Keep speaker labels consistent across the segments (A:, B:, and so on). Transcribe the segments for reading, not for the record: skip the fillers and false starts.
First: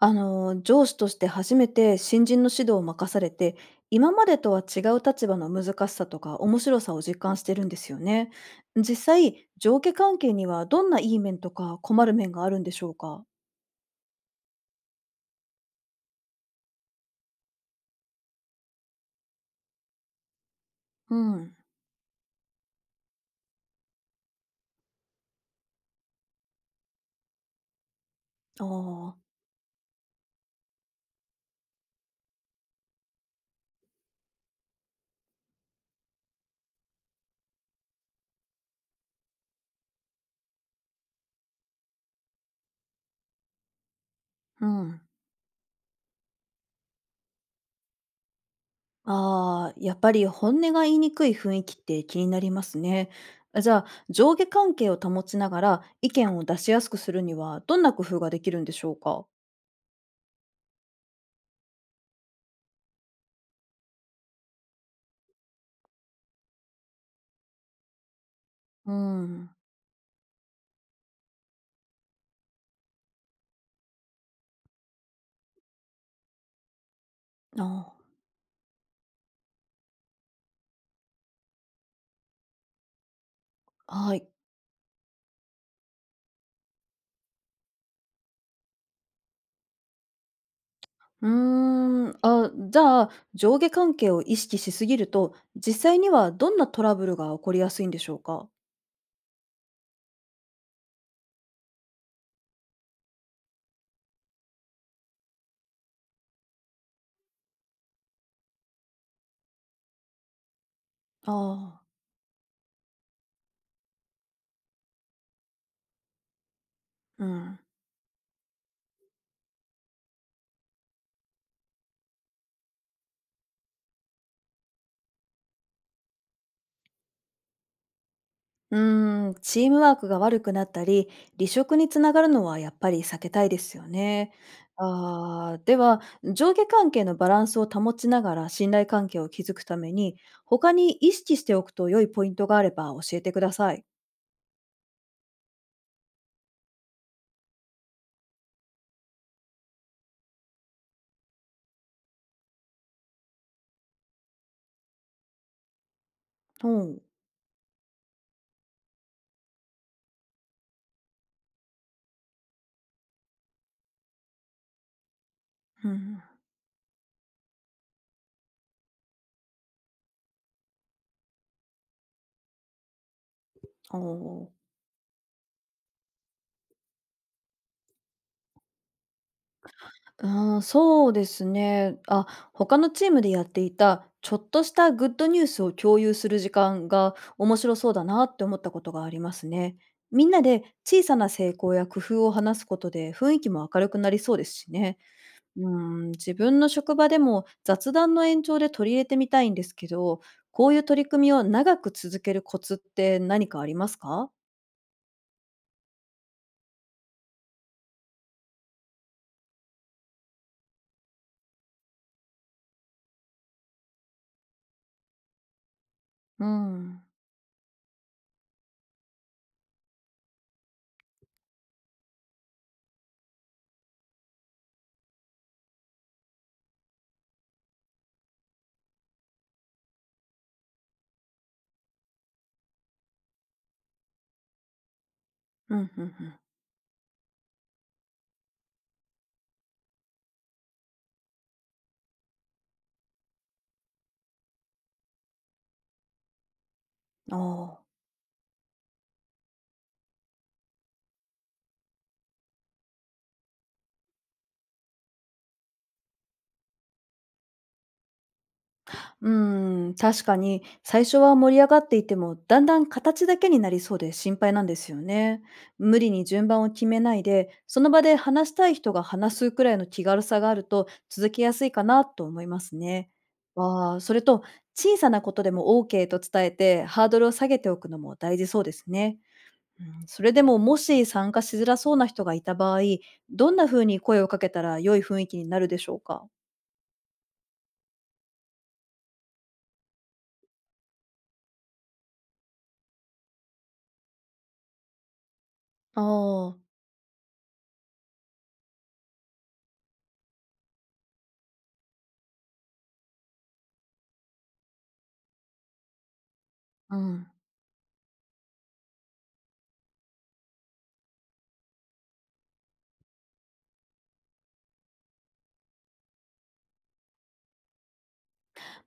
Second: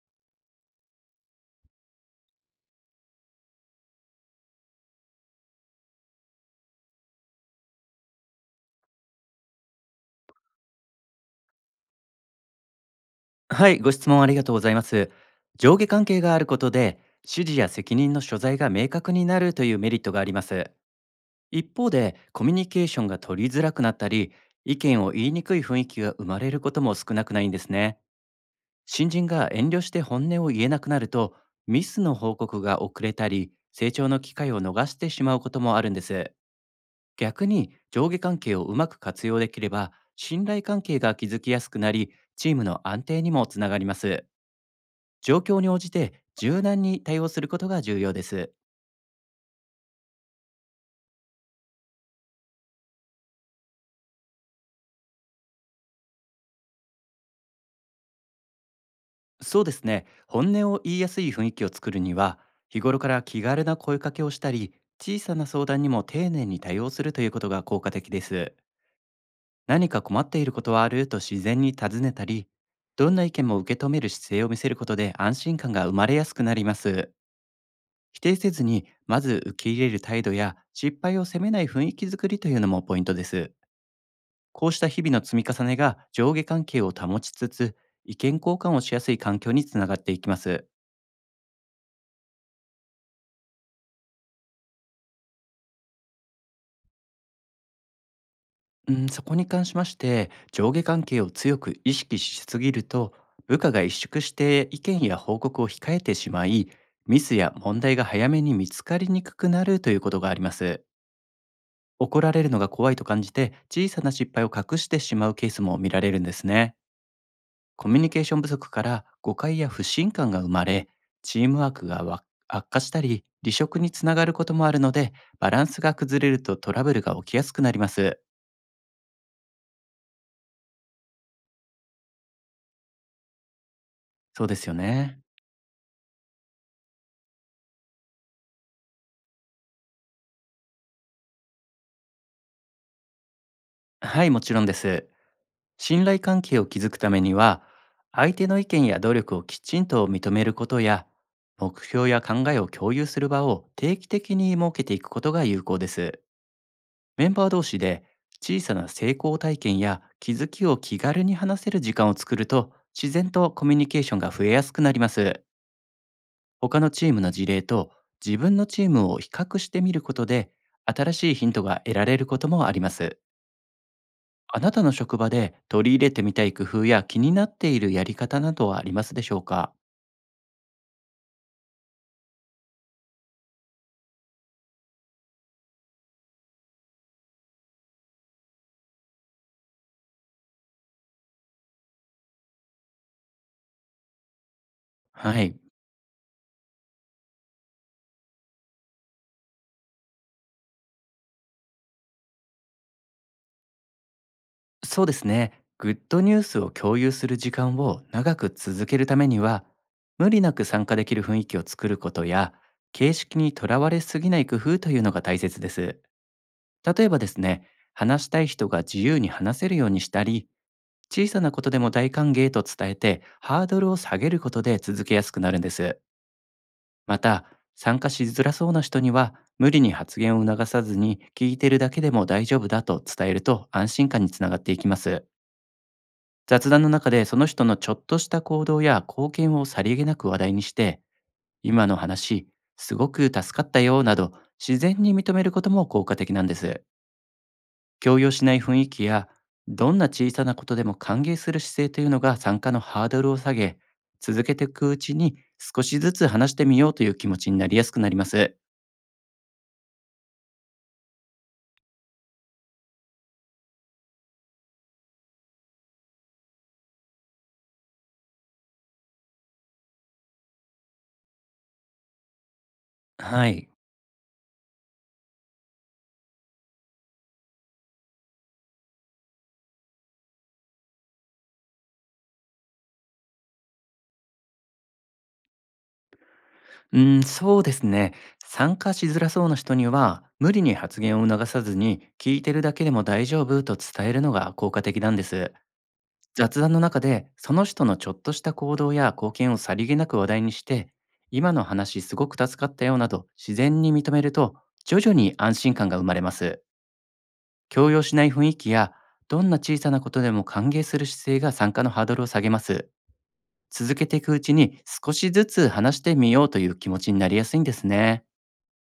A: 上司として初めて新人の指導を任されて、今までとは違う立場の難しさとか面白さを実感してるんですよね。実際、上下関係にはどんないい面とか困る面があるんでしょうか。
B: はい、ご質問ありがとうございます。上下関係があることで、指示や責任の所在が明確になるというメリットがあります。
A: うん。
B: 一方で、コミュニケーションが取りづらくなったり、意見を言いにくい雰囲気が生まれることも少なくないんですね。
A: あ
B: 新人
A: あ、
B: が遠慮して本音を言えなくなると、ミスの報告が遅れたり、成長の機会を逃してしまうこともあるんです。逆に、上下関係をうまく活用できれば、信頼関係が築きやすくなり、チームの安定にもつながります。
A: うん。
B: 状況に応じて柔軟に対応することが重要です。
A: ああ、やっぱり本音が言いにくい雰囲気って気になりますね。じゃあ、上下関係を保ちながら意見を出しやすくするにはどんな工夫ができるんでしょうか。
B: そうですね。本音を言いやすい雰囲気を作るには、日頃から気軽な声かけをしたり、小さな相談にも丁寧に対応するということが効果的です。
A: うん。
B: 何か困っていることはあると自然に尋ねたり、どんな意見も受け止める姿勢を見せることで安心感が生まれやすくなります。
A: あ
B: 否定せずに、まず受け入れる態度や失敗を責めない雰囲気づくりというのもポイントです。
A: あ、はい。
B: こうした日々の積み重ねが上下関係を保ちつつ、意見交換をしやすい環境につながっていきます。
A: じゃあ、上下関係を意識しすぎると、実際にはどんなトラブルが起こりやすいんでしょうか？
B: うん、そこに関しまして、上下関係を強く意識しすぎると、部下が萎縮して意見や報告を控えてしまい、ミスや問題が早めに見つかりにくくなるということがあります。
A: ああ、
B: 怒られるのが怖いと感じて、小さな失敗を隠してしまうケースも見られるんですね。
A: うん。
B: コミュニケーション不足から誤解や不信感が生まれ、チームワークが悪化したり、離職につながることもあるので、バランスが崩れるとトラブルが起きやすくなります。
A: うーん、チームワークが悪くなったり、離職につながるのはやっぱり避けたいですよね。
B: そうですよね。
A: ああ、では、上下関係のバランスを保ちながら信頼関係を築くために、他に意識しておくと良いポイントがあれば教えてください。
B: はい、もちろんです。信頼関係を築くためには、相手の意見や努力をきちんと認めることや、目標や考えを共有する場を定期的に設けていくことが有効です。
A: ほう。うん。
B: メンバー同士で小さな成功体験や気づきを気軽に話せる時間を作ると、自然とコミュニケーションが増えやすくなります。
A: ん。
B: 他のチームの事例と自分のチームを比較してみることで、新しいヒントが得られることもあります。
A: おお。
B: あなたの職場で取り入れてみたい工夫や気になっているやり方などはありますでしょうか？
A: ああ、そうですね。あ、他のチームでやっていた、ちょっとしたグッドニュースを共有する時間が面白そうだなって思ったことがありますね。みんなで小さな成功や工夫を話すことで雰囲気も明るくなりそうですしね。
B: はい。
A: うん、自分の職場でも雑談の延長で取り入れてみたいんですけど、こういう取り組みを長く続けるコツって何かありますか。
B: そうですね。グッドニュースを共有する時間を長く続けるためには、無理なく参加できる雰囲気を作ることや、形式にとらわれすぎない工夫というのが大切です。
A: うん。
B: 例えばですね、話したい人が自由に話せるようにしたり、小さなことでも大歓迎と伝えて、ハードルを下げることで続けやすくなるんです。また、参加しづらそうな人には、無理に発言を促さずに、聞いてるだけでも大丈夫だと伝えると安心感につながっていきます。
A: うん、うん、うん。
B: 雑談の中でその人のちょっとした行動や貢献をさりげなく話題にして、今の話、すごく助かったよなど、自然に認めることも効果的なんです。
A: ああ。
B: 強要しない雰囲気や、どんな小さなことでも歓迎する姿勢というのが参加のハードルを下げ、続けていくうちに少しずつ話してみようという気持ちになりやすくなります。
A: うーん、確かに最初は盛り上がっていてもだんだん形だけになりそうで心配なんですよね。無理に順番を決めないでその場で話したい人が話すくらいの気軽さがあると続けやすいかなと思いますね。
B: はい。
A: わあ、それと小さなことでも OK と伝えてハードルを下げておくのも大事そうですね。うん、それでももし参加しづらそうな人がいた場合、どんな風に声をかけたら良い雰囲気になるでしょうか。
B: うーん、そうですね。参加しづらそうな人には、無理に発言を促さずに、聞いてるだけでも大丈夫と伝えるのが効果的なんです。
A: ああー、
B: 雑談の中で、その人のちょっとした行動や貢献をさりげなく話題にして、今の話すごく助かったよなど、自然に認めると、徐々に安心感が生まれます。
A: うん。
B: 強要しない雰囲気や、どんな小さなことでも歓迎する姿勢が参加のハードルを下げます。続けていくうちに、少しずつ話してみようという気持ちになりやすいんですね。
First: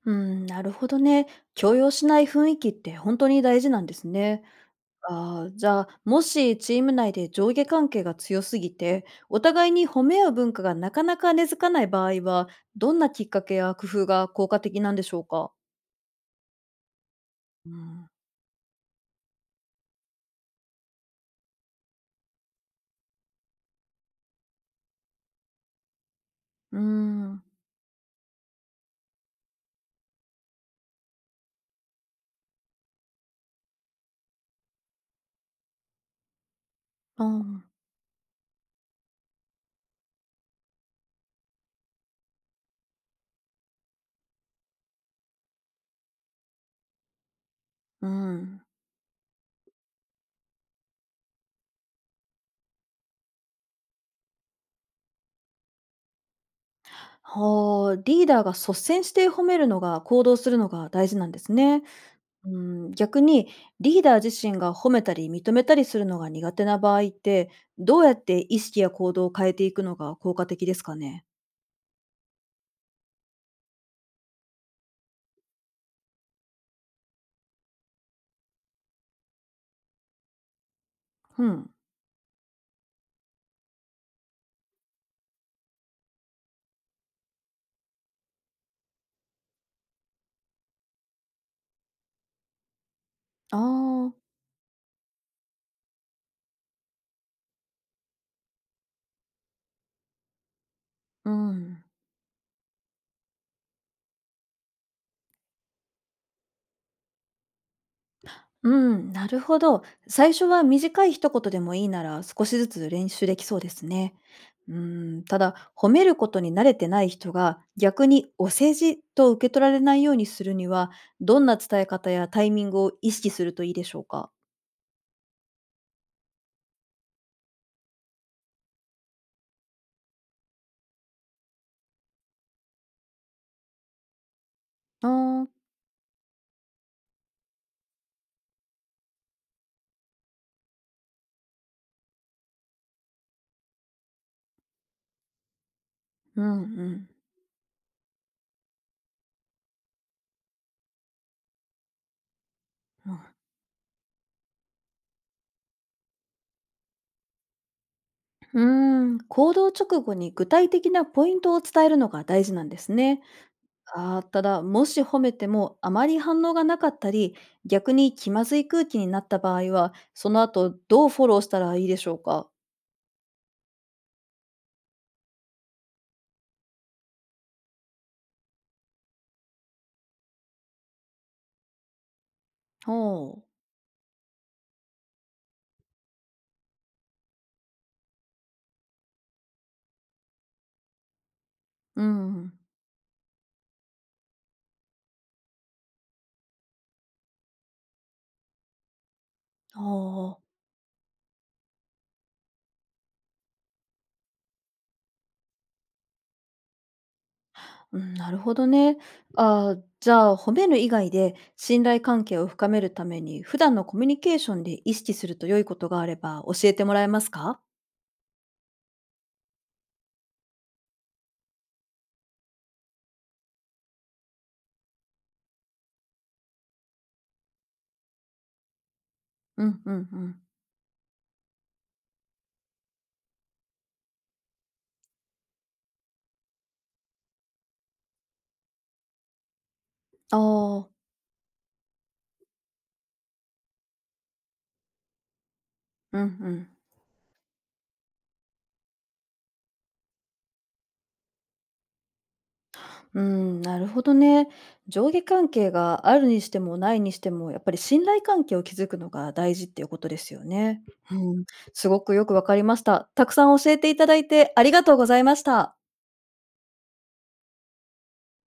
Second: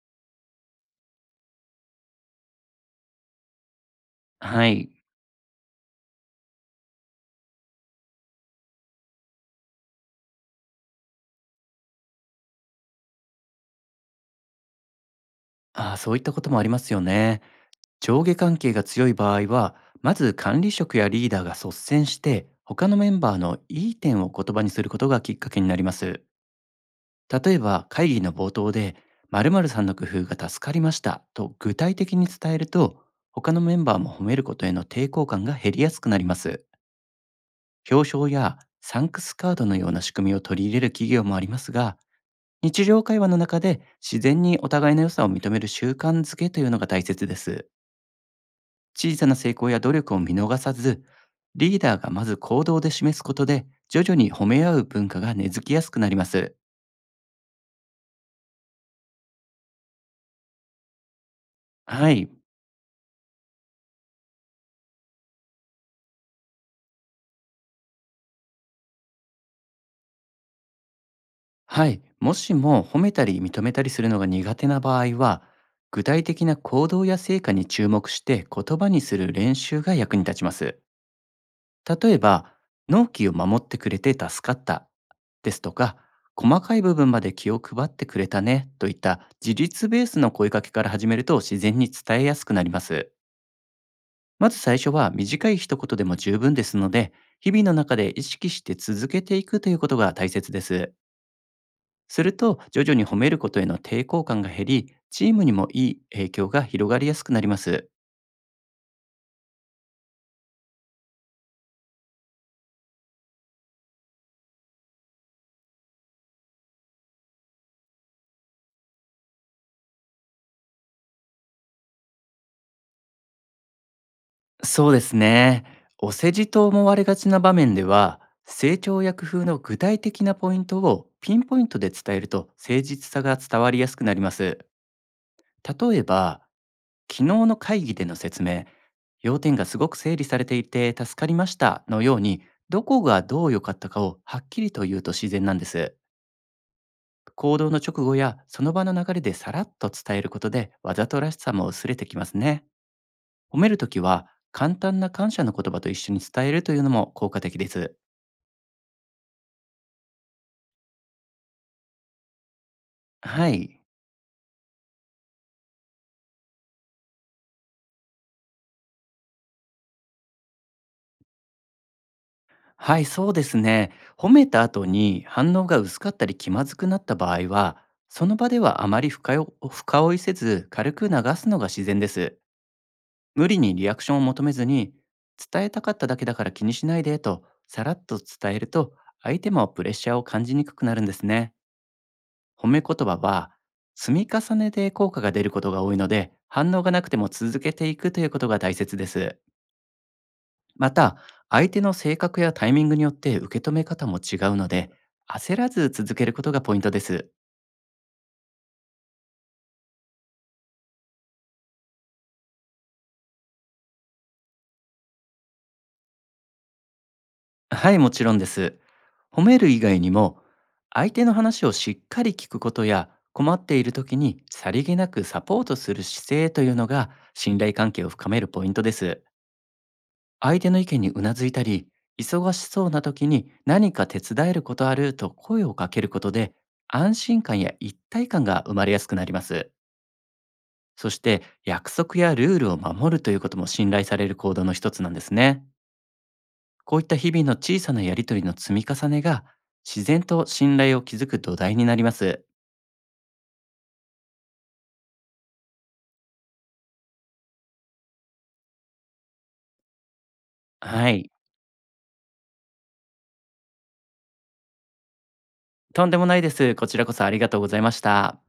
A: うん、なるほどね。強要しない雰囲気って本当に大事なんですね。
B: はい。
A: ああ、じゃあ、もしチーム内で上下関係が強すぎて、お互いに褒め合う文化がなかなか根付かない場合は、どんなきっかけや工夫が効果的なんでしょうか。
B: ああ、そういったこともありますよね。
A: うん。
B: 上下関係が強い場合は、まず管理職やリーダーが率先して、他のメンバーのいい点を言葉にすることがきっかけになります。
A: うん。
B: 例えば、会議の冒頭で、〇〇さんの工夫が助かりましたと具体的に伝えると、他のメンバーも褒めることへの抵抗感が減りやすくなります。
A: あー、
B: 表彰やサンクスカードのような仕組みを取り入れる企業もありますが、日常会話の中で自然にお互いの良さを認める習慣づけというのが大切です。
A: うん。
B: 小さな成功や努力を見逃さず、リーダーがまず行動で示すことで、徐々に褒め合う文化が根付きやすくなります。
A: はあ、リーダーが率先して褒めるのが、行動するのが大事なんですね。
B: はい。
A: うん、逆にリーダー自身が褒めたり認めたりするのが苦手な場合って、どうやって意識や行動を変えていくのが効果的ですかね。
B: はい。もしも褒めたり認めたりするのが苦手な場合は、具体的な行動や成果に注目して言葉にする練習が役に立ちます。
A: うん。
B: 例えば、納期を守ってくれて助かったですとか、細かい部分まで気を配ってくれたねといった自立ベースの声かけから始めると、自然に伝えやすくなります。
A: ああ、
B: まず最初は短い一言でも十分ですので、日々の中で意識して続けていくということが大切です。
A: うん。
B: すると、徐々に褒めることへの抵抗感が減り、チームにもいい影響が広がりやすくなります。
A: うん、なるほど。最初は短い一言でもいいなら少しずつ練習できそうですね。うん、ただ褒めることに慣れてない人が逆にお世辞と受け取られないようにするには、どんな伝え方やタイミングを意識するといいでしょうか。
B: そうですね。お世辞と思われがちな場面では、成長や工夫の具体的なポイントをピンポイントで伝えると誠実さが伝わりやすくなります。
A: ああー、
B: 例えば、昨日の会議での説明、要点がすごく整理されていて助かりましたのように、どこがどう良かったかをはっきりと言うと自然なんです。
A: うんうん。
B: 行動の直後やその場の流れでさらっと伝えることで、わざとらしさも薄れてきますね。
A: うん。
B: 褒めるときは、簡単な感謝の言葉と一緒に伝えるというのも効果的です。
A: うーん、行動直後に具体的なポイントを伝えるのが大事なんですね。
B: はい。
A: あー、ただ、もし褒めてもあまり反応がなかったり、逆に気まずい空気になった場合は、その後どうフォローしたらいいでしょうか。
B: はい、そうですね。褒めた後に反応が薄かったり気まずくなった場合は、その場ではあまり深追いせず、軽く流すのが自然です。
A: ほう。
B: 無理にリアクションを求めずに、伝えたかっただけだから気にしないでと、さらっと伝えると、相手もプレッシャーを感じにくくなるんですね。
A: うん。
B: 褒め言葉は積み重ねで効果が出ることが多いので、反応がなくても続けていくということが大切です。
A: ああ。
B: また、相手の性格やタイミングによって受け止め方も違うので、焦らず続けることがポイントです。
A: うん、なるほどね。あーじゃあ、褒める以外で信頼関係を深めるために、普段のコミュニケーションで意識すると良いことがあれば教えてもらえますか。
B: はい、もちろんです。褒める以外にも、相手の話をしっかり聞くことや困っている時にさりげなくサポートする姿勢というのが信頼関係を深めるポイントです。
A: うんうんうん。
B: 相手の意見にうなずいたり、忙しそうな時に何か手伝えることあると声をかけることで、安心感や一体感が生まれやすくなります。
A: ああ。
B: そして、約束やルールを守るということも信頼される行動の一つなんですね。
A: うんうん。
B: こういった日々の小さなやりとりの積み重ねが、自然と信頼を築く土台になります。
A: うん、なるほどね。上下関係があるにしてもないにしても、やっぱり信頼関係を築くのが大事っていうことですよね。
B: は
A: う
B: い。
A: ん、すごくよくわかりました。たくさん教えていただいてありがとうございました。
B: とんでもないです。こちらこそありがとうございました。